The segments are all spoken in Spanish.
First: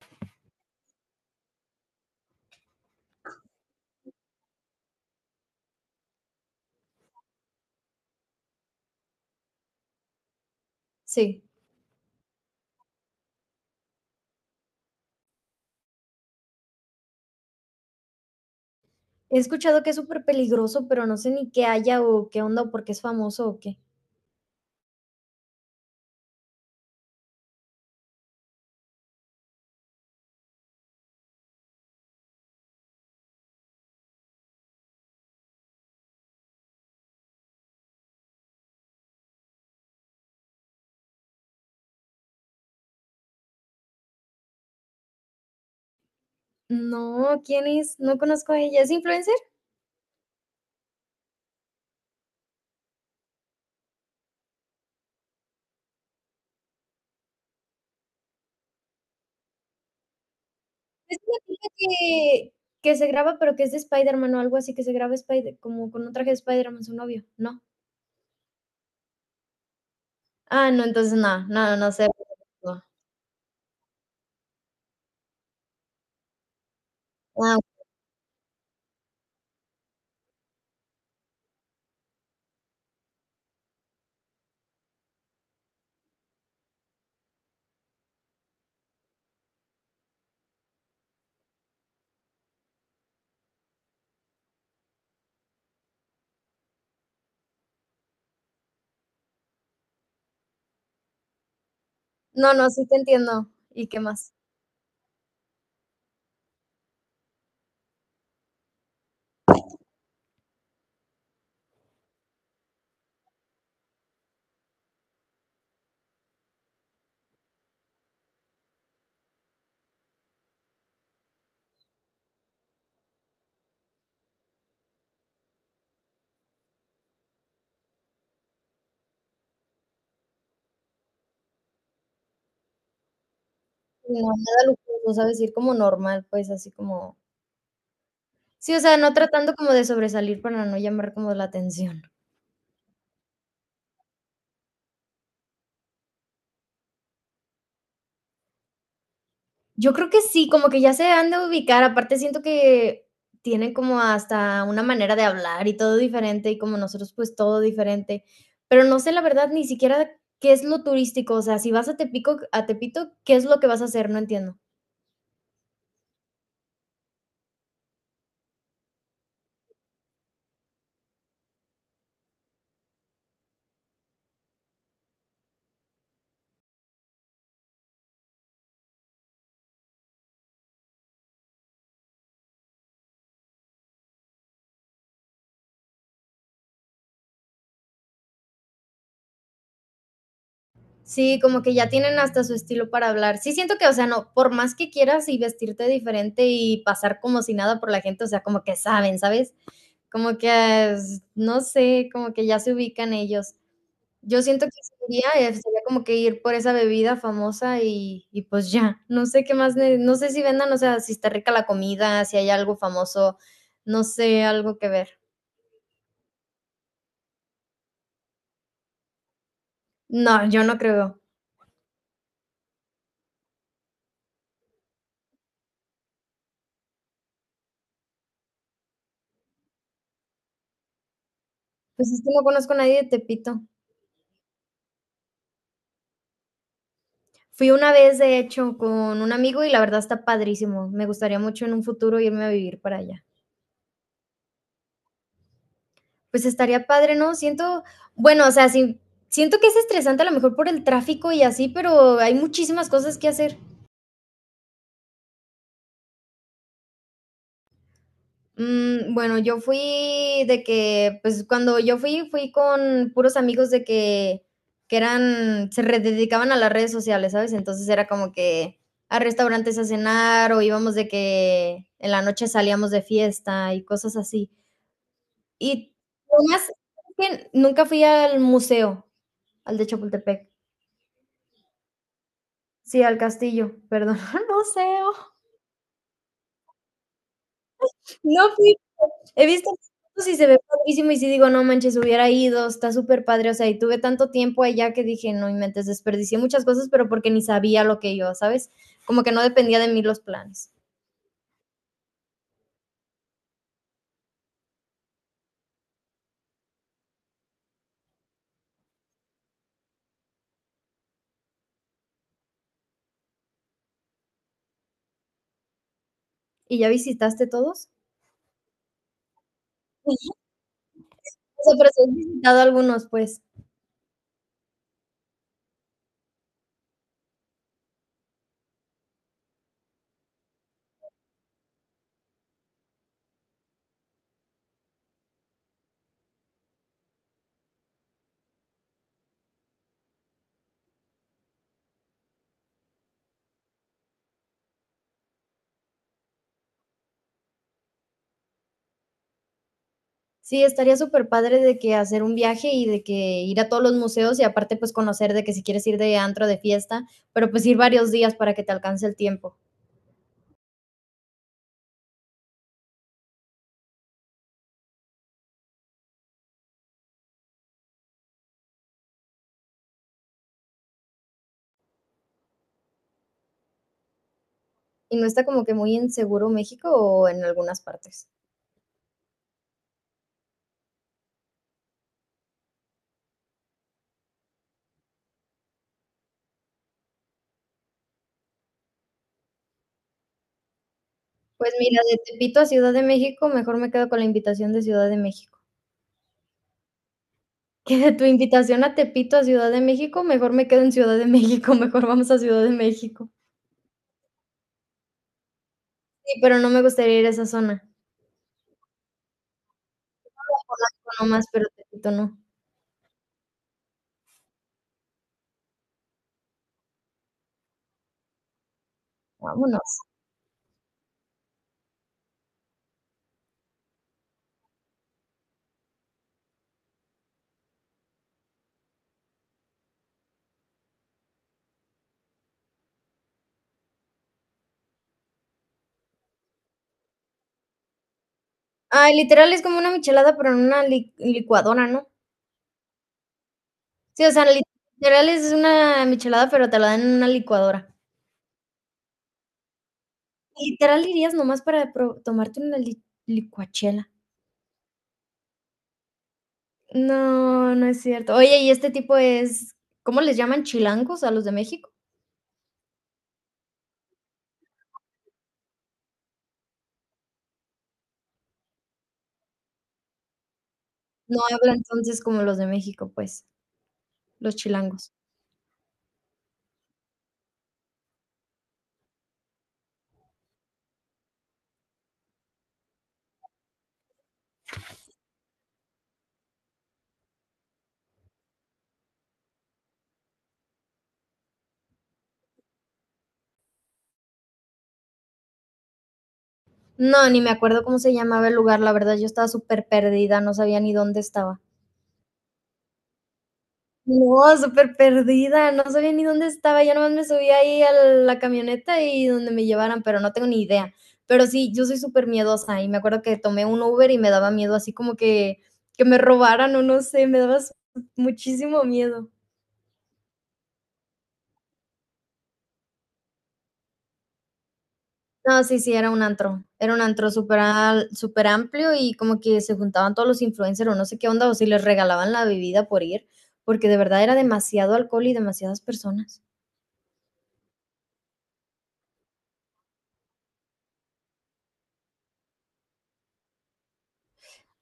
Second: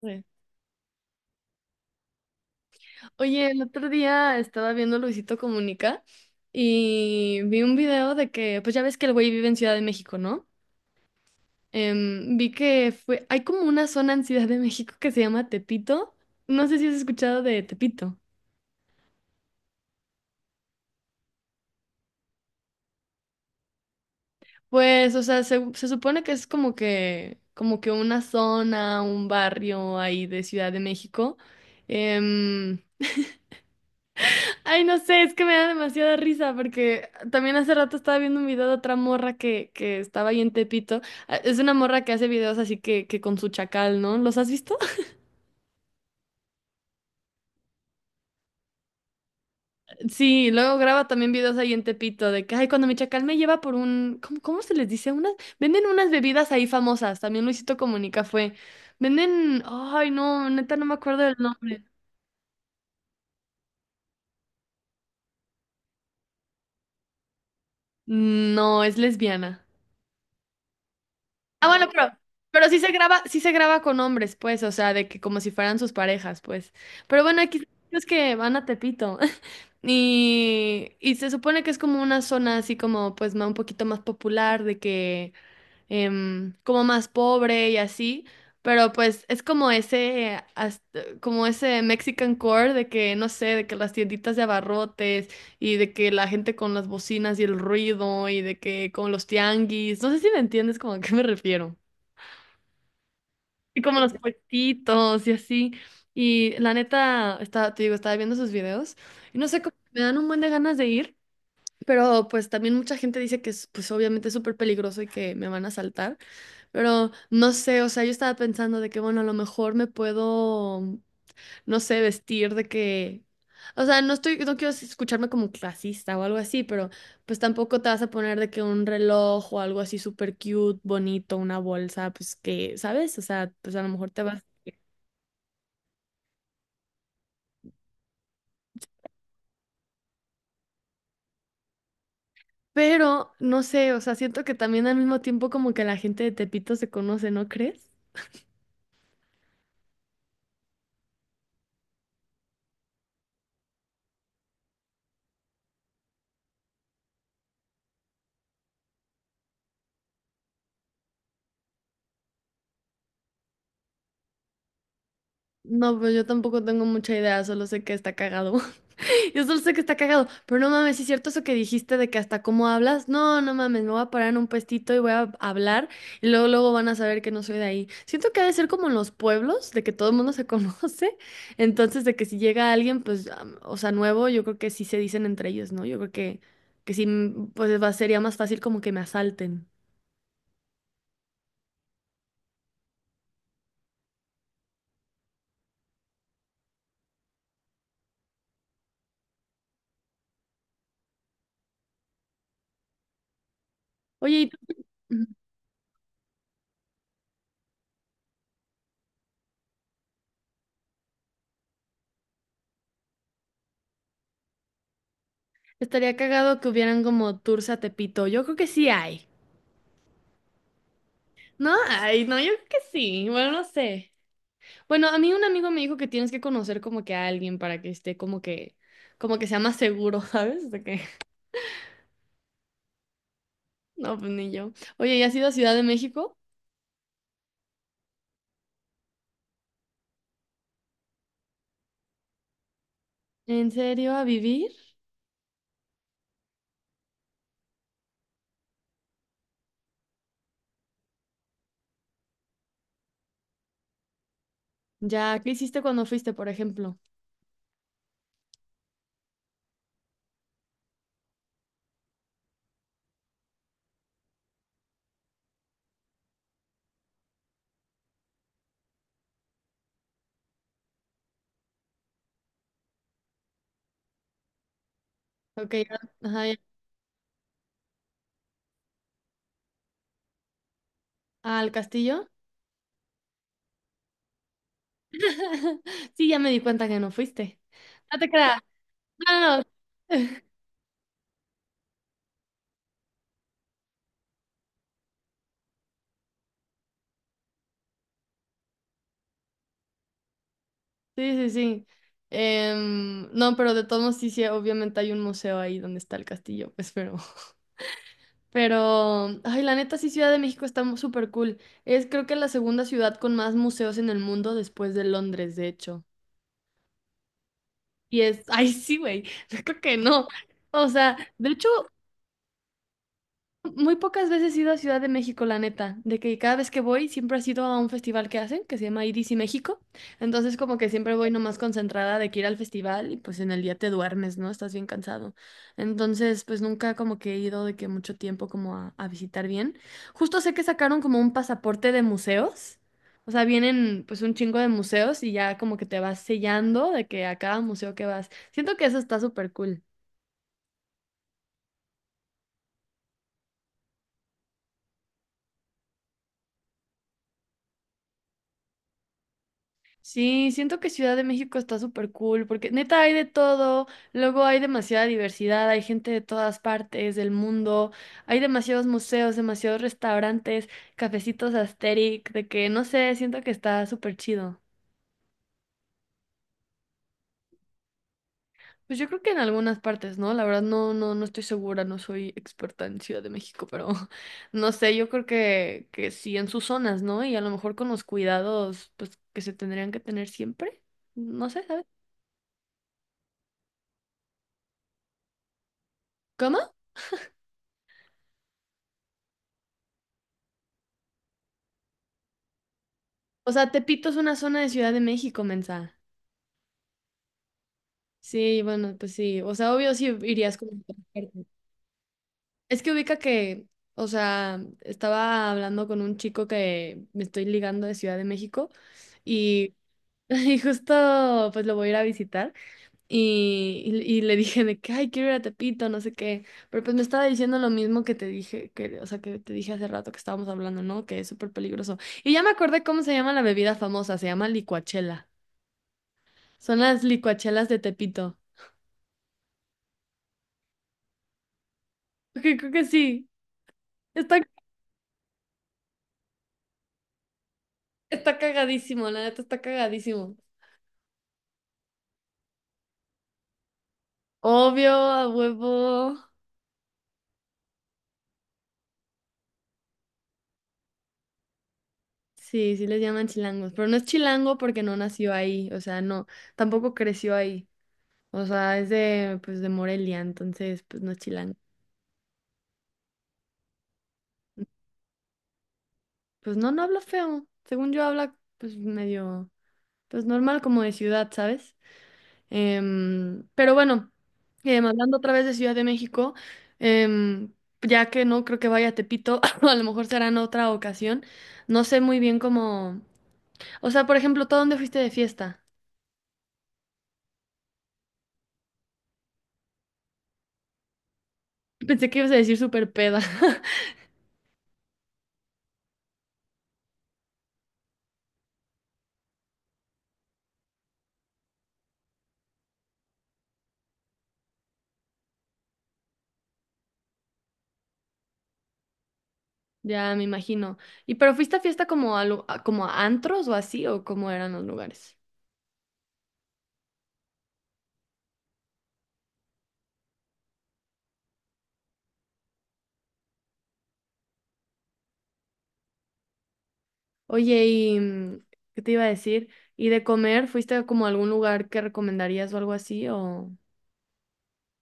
Sí. Oye, el otro día estaba viendo Luisito Comunica y vi un video de que, pues ya ves que el güey vive en Ciudad de México, ¿no? Sí. Vi que fue, hay como una zona en Ciudad de México que se llama Tepito. No sé si has escuchado de Tepito. He escuchado que es súper peligroso, pero no sé ni qué haya o qué onda o por qué es famoso o qué. Pues, o sea, se supone que es como que, una zona, un barrio ahí de Ciudad de México. Em, Ay, no sé, es que me da demasiada risa porque también hace rato estaba viendo un video de otra morra que estaba ahí en Tepito. Ah, es una morra que hace videos así que, con su chacal, ¿no? ¿Los has visto? No, ¿quién es? No conozco a ella. ¿Es influencer? Sí, luego graba también videos ahí en Tepito de que, ay, cuando mi chacal me lleva por un, ¿cómo se les dice? Venden unas bebidas ahí famosas, también Luisito Comunica fue. Venden, ay, no, neta no me Es acuerdo del una chica nombre. que se graba, pero que es de Spiderman o algo así, que se graba Spider como con un traje de Spiderman su novio, ¿no? No, es lesbiana. Ah, no, entonces no, Ah, no, bueno, no sé. pero No. Sí se graba con hombres, pues, o sea, de que como si fueran sus parejas, pues. Pero bueno, Ah, aquí es que van a Tepito. Y se supone que es como una zona así como, pues, un poquito más popular, de que como más pobre y así. Pero pues es como ese Mexican core de que, no sé, de que las tienditas de abarrotes y de que la gente con las bocinas y el ruido y de que con los tianguis. No sé si me entiendes como a qué me refiero. no, no, sí te entiendo. Y ¿Y como qué los más? puestitos y así. Y la neta, estaba, te digo, estaba viendo sus videos y no sé cómo me dan un buen de ganas de ir, pero pues también mucha gente dice que es, pues obviamente es súper peligroso y que me van a asaltar, pero no sé, o sea, yo estaba pensando de que, bueno, a lo mejor me puedo, no sé, vestir de que, o sea, no quiero escucharme como clasista o algo así, pero pues tampoco te vas a poner de que un reloj o algo así súper cute, bonito, una bolsa, pues que, ¿sabes? O sea, pues a lo mejor No, te vas. nada lujoso, ¿sabes? Ir como normal, pues, así como. Sí, o sea, no tratando como de sobresalir para no llamar como la atención. Pero, no sé, o sea, siento que también al mismo tiempo como que la gente de Tepito se conoce, ¿no crees? Yo creo que sí, como que ya se han de ubicar, aparte siento que tienen como hasta una manera de hablar y todo diferente, y como nosotros, pues todo diferente. Pero no sé la verdad ni siquiera qué es lo turístico, o sea, si vas a Tepico a Tepito, ¿qué es lo que vas a hacer? No entiendo. No, pues yo tampoco tengo mucha idea, solo sé que está cagado. Yo solo sé que está cagado, pero no mames, ¿sí es cierto eso que dijiste de que hasta cómo hablas? No, no mames, me voy a parar en un puestito y voy a hablar y luego luego van a saber que no soy de ahí. Siento que ha de ser como en los pueblos, de que todo el mundo se conoce, entonces de que si llega alguien, pues, o sea, nuevo, yo creo que sí se dicen entre ellos, ¿no? Yo creo que sí, pues sería más fácil como que me asalten. Sí, como que ya tienen hasta su estilo para hablar. Sí, siento que, o sea, no, por más que quieras y vestirte diferente y pasar como si nada por la gente, o sea, como que saben, ¿sabes? Como que, es- no sé, como que ya se ubican ellos. Yo Oye, ¿y siento que Ujú. sería, sería como que ir por esa bebida famosa y pues ya, no sé qué más, ne- no sé si vendan, o sea, si está rica la comida, si hay algo famoso, no sé, algo que ver. Estaría cagado que hubieran como tours a Tepito. Yo creo que sí hay. No, yo no creo. ¿No? Ay, no, yo creo que sí. Bueno, no sé. Bueno, a mí un amigo me dijo que tienes que conocer como que a alguien para que esté como que sea más seguro, ¿sabes? Pues es que no conozco a nadie de Tepito. no, pues ni yo. Oye, ¿y has ido a Ciudad de México? Fui una vez, de hecho, con un amigo y la verdad está padrísimo. Me gustaría mucho en un futuro irme a vivir para allá. ¿En serio? ¿A vivir? Pues estaría padre, ¿no? Siento, bueno, o sea, sí, siento que es estresante a lo mejor por el tráfico y así, pero hay muchísimas cosas que hacer. Ya, ¿qué hiciste cuando fuiste, por ejemplo? Bueno, yo fui de que, pues cuando yo fui, fui con puros amigos de que eran, se re- dedicaban a las redes sociales, ¿sabes? Entonces era como que a restaurantes a cenar o íbamos de que en la noche salíamos de fiesta y cosas así. Ok, Y lo ajá, ya. más que nunca fui al museo, al de Chapultepec. ¿Al castillo? Sí, al castillo, perdón, al museo. Sí, ya me di cuenta que no fuiste. No te No creas. fui, No, he no, no. visto fotos y se ve padrísimo y sí digo, no manches, hubiera ido, está súper padre, o sea, y tuve tanto tiempo allá que dije, no inventes, desperdicié muchas cosas, pero porque ni sabía lo que iba, ¿sabes? Como que no dependía de mí los planes. Sí, sí, sí. No, pero de todos modos sí, sí, obviamente hay un museo ahí donde está el castillo, pues, pero... Pero, ay, la neta sí, Ciudad de México está súper cool. Es creo que la segunda ciudad con más museos en el mundo después de Londres, de hecho. ¿Y ya visitaste todos? Y es, ay, sí, güey, yo creo que no. O sea, de O hecho, sea, pero si has visitado algunos, pues. muy pocas veces he ido a Ciudad de México, la neta, de que cada vez que voy siempre ha sido a un festival que hacen, que se llama IDC México, entonces como que siempre voy nomás concentrada de que ir al festival y pues en el día te duermes, ¿no? Estás bien cansado. Entonces pues nunca como que he ido de que mucho tiempo como a visitar bien. Justo sé que sacaron como un pasaporte de museos, o sea, vienen pues un chingo de museos y ya como que te vas sellando de que a cada museo que vas. Siento que eso está súper cool. Sí, estaría súper padre de que hacer un viaje y de que ir a todos los museos y aparte, pues, conocer de que si quieres ir de antro, de fiesta, pero, pues, ir varios días para que te alcance el tiempo. Sí, siento que Ciudad de México está súper cool porque neta hay de todo, luego hay demasiada diversidad, hay gente de todas partes del mundo, hay demasiados museos, demasiados restaurantes, cafecitos Asterix, de que no sé, siento que está súper chido. ¿Y no está como que muy inseguro México o en algunas partes? Pues yo creo que en algunas partes, ¿no? La verdad no, no, no estoy segura, no soy experta en Ciudad de México, pero no sé, yo creo que sí en sus zonas, ¿no? Y a lo mejor con los cuidados pues que se tendrían que tener siempre, no sé, Pues ¿sabes? mira, de Tepito a Ciudad de México, mejor me quedo con la invitación de Ciudad de México. ¿Cómo? Que de tu invitación a Tepito a Ciudad de México, mejor me quedo en Ciudad de México, mejor vamos a Ciudad de México. O sea, Tepito es una zona de Ciudad de México, mensa. Sí, pero no me gustaría ir a esa zona. Sí, bueno, pues sí. O sea, obvio sí irías como Polanco nomás, transporte. pero Tepito no. Es que ubica que, o sea, estaba hablando con un chico que me estoy ligando de Ciudad de México y, Vámonos. y justo pues lo voy a ir a visitar y le dije de que, ay, quiero ir a Tepito, no sé qué. Pero pues me estaba diciendo lo mismo que te dije, que, o sea, que te dije hace rato que estábamos hablando, ¿no? Que es súper peligroso. Y ya me acordé cómo se llama la bebida famosa, se llama licuachela. Son las licuachelas de Tepito. Ay, literal es como una michelada, pero en una li licuadora, ¿no? Ok, creo que sí. Sí, o Está, sea, literal es una michelada, pero te la dan en una licuadora. está cagadísimo, la neta está cagadísimo. Literal irías nomás para pro tomarte una li licuachela. Obvio, a huevo. No, no es cierto. Oye, y este tipo es, ¿cómo les llaman? ¿Chilangos a los de México? Sí, sí les llaman chilangos, pero no es chilango porque no nació ahí, o sea, no, tampoco creció ahí. O sea, es de, pues, de Morelia, entonces, pues no es No chilango. habla entonces como los de México, pues, los chilangos. Pues no, no habla feo. Según yo habla, pues medio, pues normal como de ciudad, ¿sabes? Pero bueno, hablando otra vez de Ciudad de México, em, ya que no creo que vaya a Tepito, a lo mejor será en otra ocasión. No sé muy bien cómo. O sea, por ejemplo, ¿tú a dónde fuiste de fiesta? No, ni me acuerdo cómo se llamaba el lugar, la verdad, yo estaba súper perdida, no sabía ni dónde estaba. Pensé que ibas a decir súper peda. No, súper perdida, no sabía ni dónde estaba, yo nomás me subía ahí a la camioneta y donde me llevaran, pero no tengo ni idea. Pero sí, yo soy súper miedosa y me acuerdo que tomé un Uber y me daba miedo, así como que me robaran o no sé, me daba s muchísimo miedo. Ya me imagino. ¿Y pero fuiste a fiesta como como a antros o así o cómo eran los lugares? No, sí, sí, era un antro súper al- súper amplio y como que se juntaban todos los influencers o no sé qué onda, o si les regalaban la bebida por ir, porque de verdad era demasiado alcohol y demasiadas personas. Oye, ¿y qué te iba a decir? ¿Y de comer fuiste a como a algún lugar que recomendarías o algo así o...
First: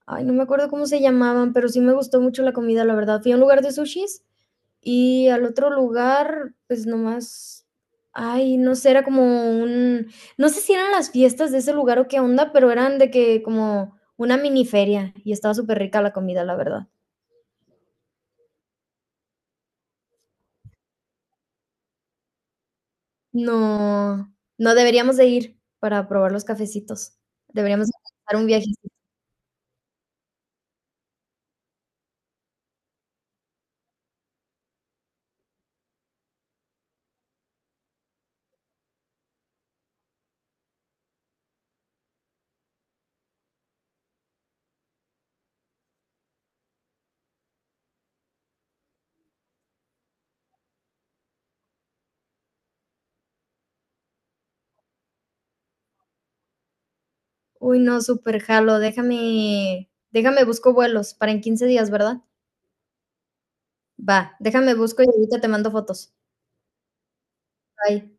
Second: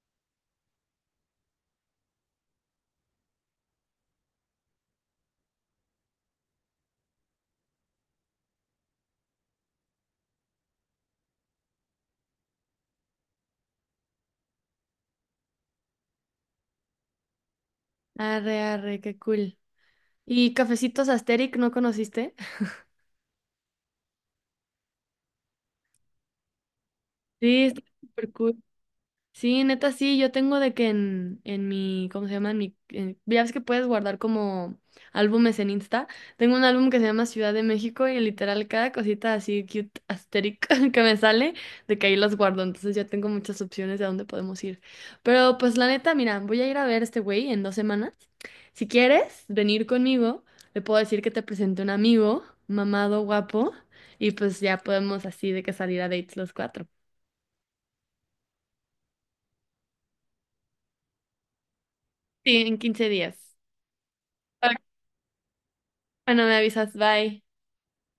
Ay, no me acuerdo cómo se llamaban, pero sí me gustó mucho la comida, la verdad. Fui a un lugar de sushis y al otro lugar, pues nomás, ay, no sé, era como un, no sé si eran las fiestas de ese lugar o qué onda, pero eran de que como una mini feria y estaba súper rica la comida, la verdad. Arre, arre, qué cool. ¿Y Cafecitos Asterix no conociste? No, no deberíamos de ir para probar los cafecitos. Sí, está Deberíamos súper organizar un cool. viaje. Sí, neta, sí, yo tengo de que en, en mi, ¿cómo se llama? Ya ves que puedes guardar como álbumes en Insta. Tengo un álbum que se llama Ciudad de México y literal cada cosita así cute, asteric que me sale, de que ahí las guardo. Entonces ya tengo muchas opciones de a dónde podemos ir. Pero pues la neta, mira, voy a ir a ver a este güey en 2 semanas. Si quieres venir conmigo, le puedo decir que te presente un amigo, mamado, guapo, y pues ya podemos así de que salir a dates los cuatro. Uy, no, súper jalo. Déjame, déjame busco vuelos para en 15 días, ¿verdad? Sí, en 15 días. Va, déjame busco y ahorita te mando fotos. Bueno, me avisas, bye. Bye.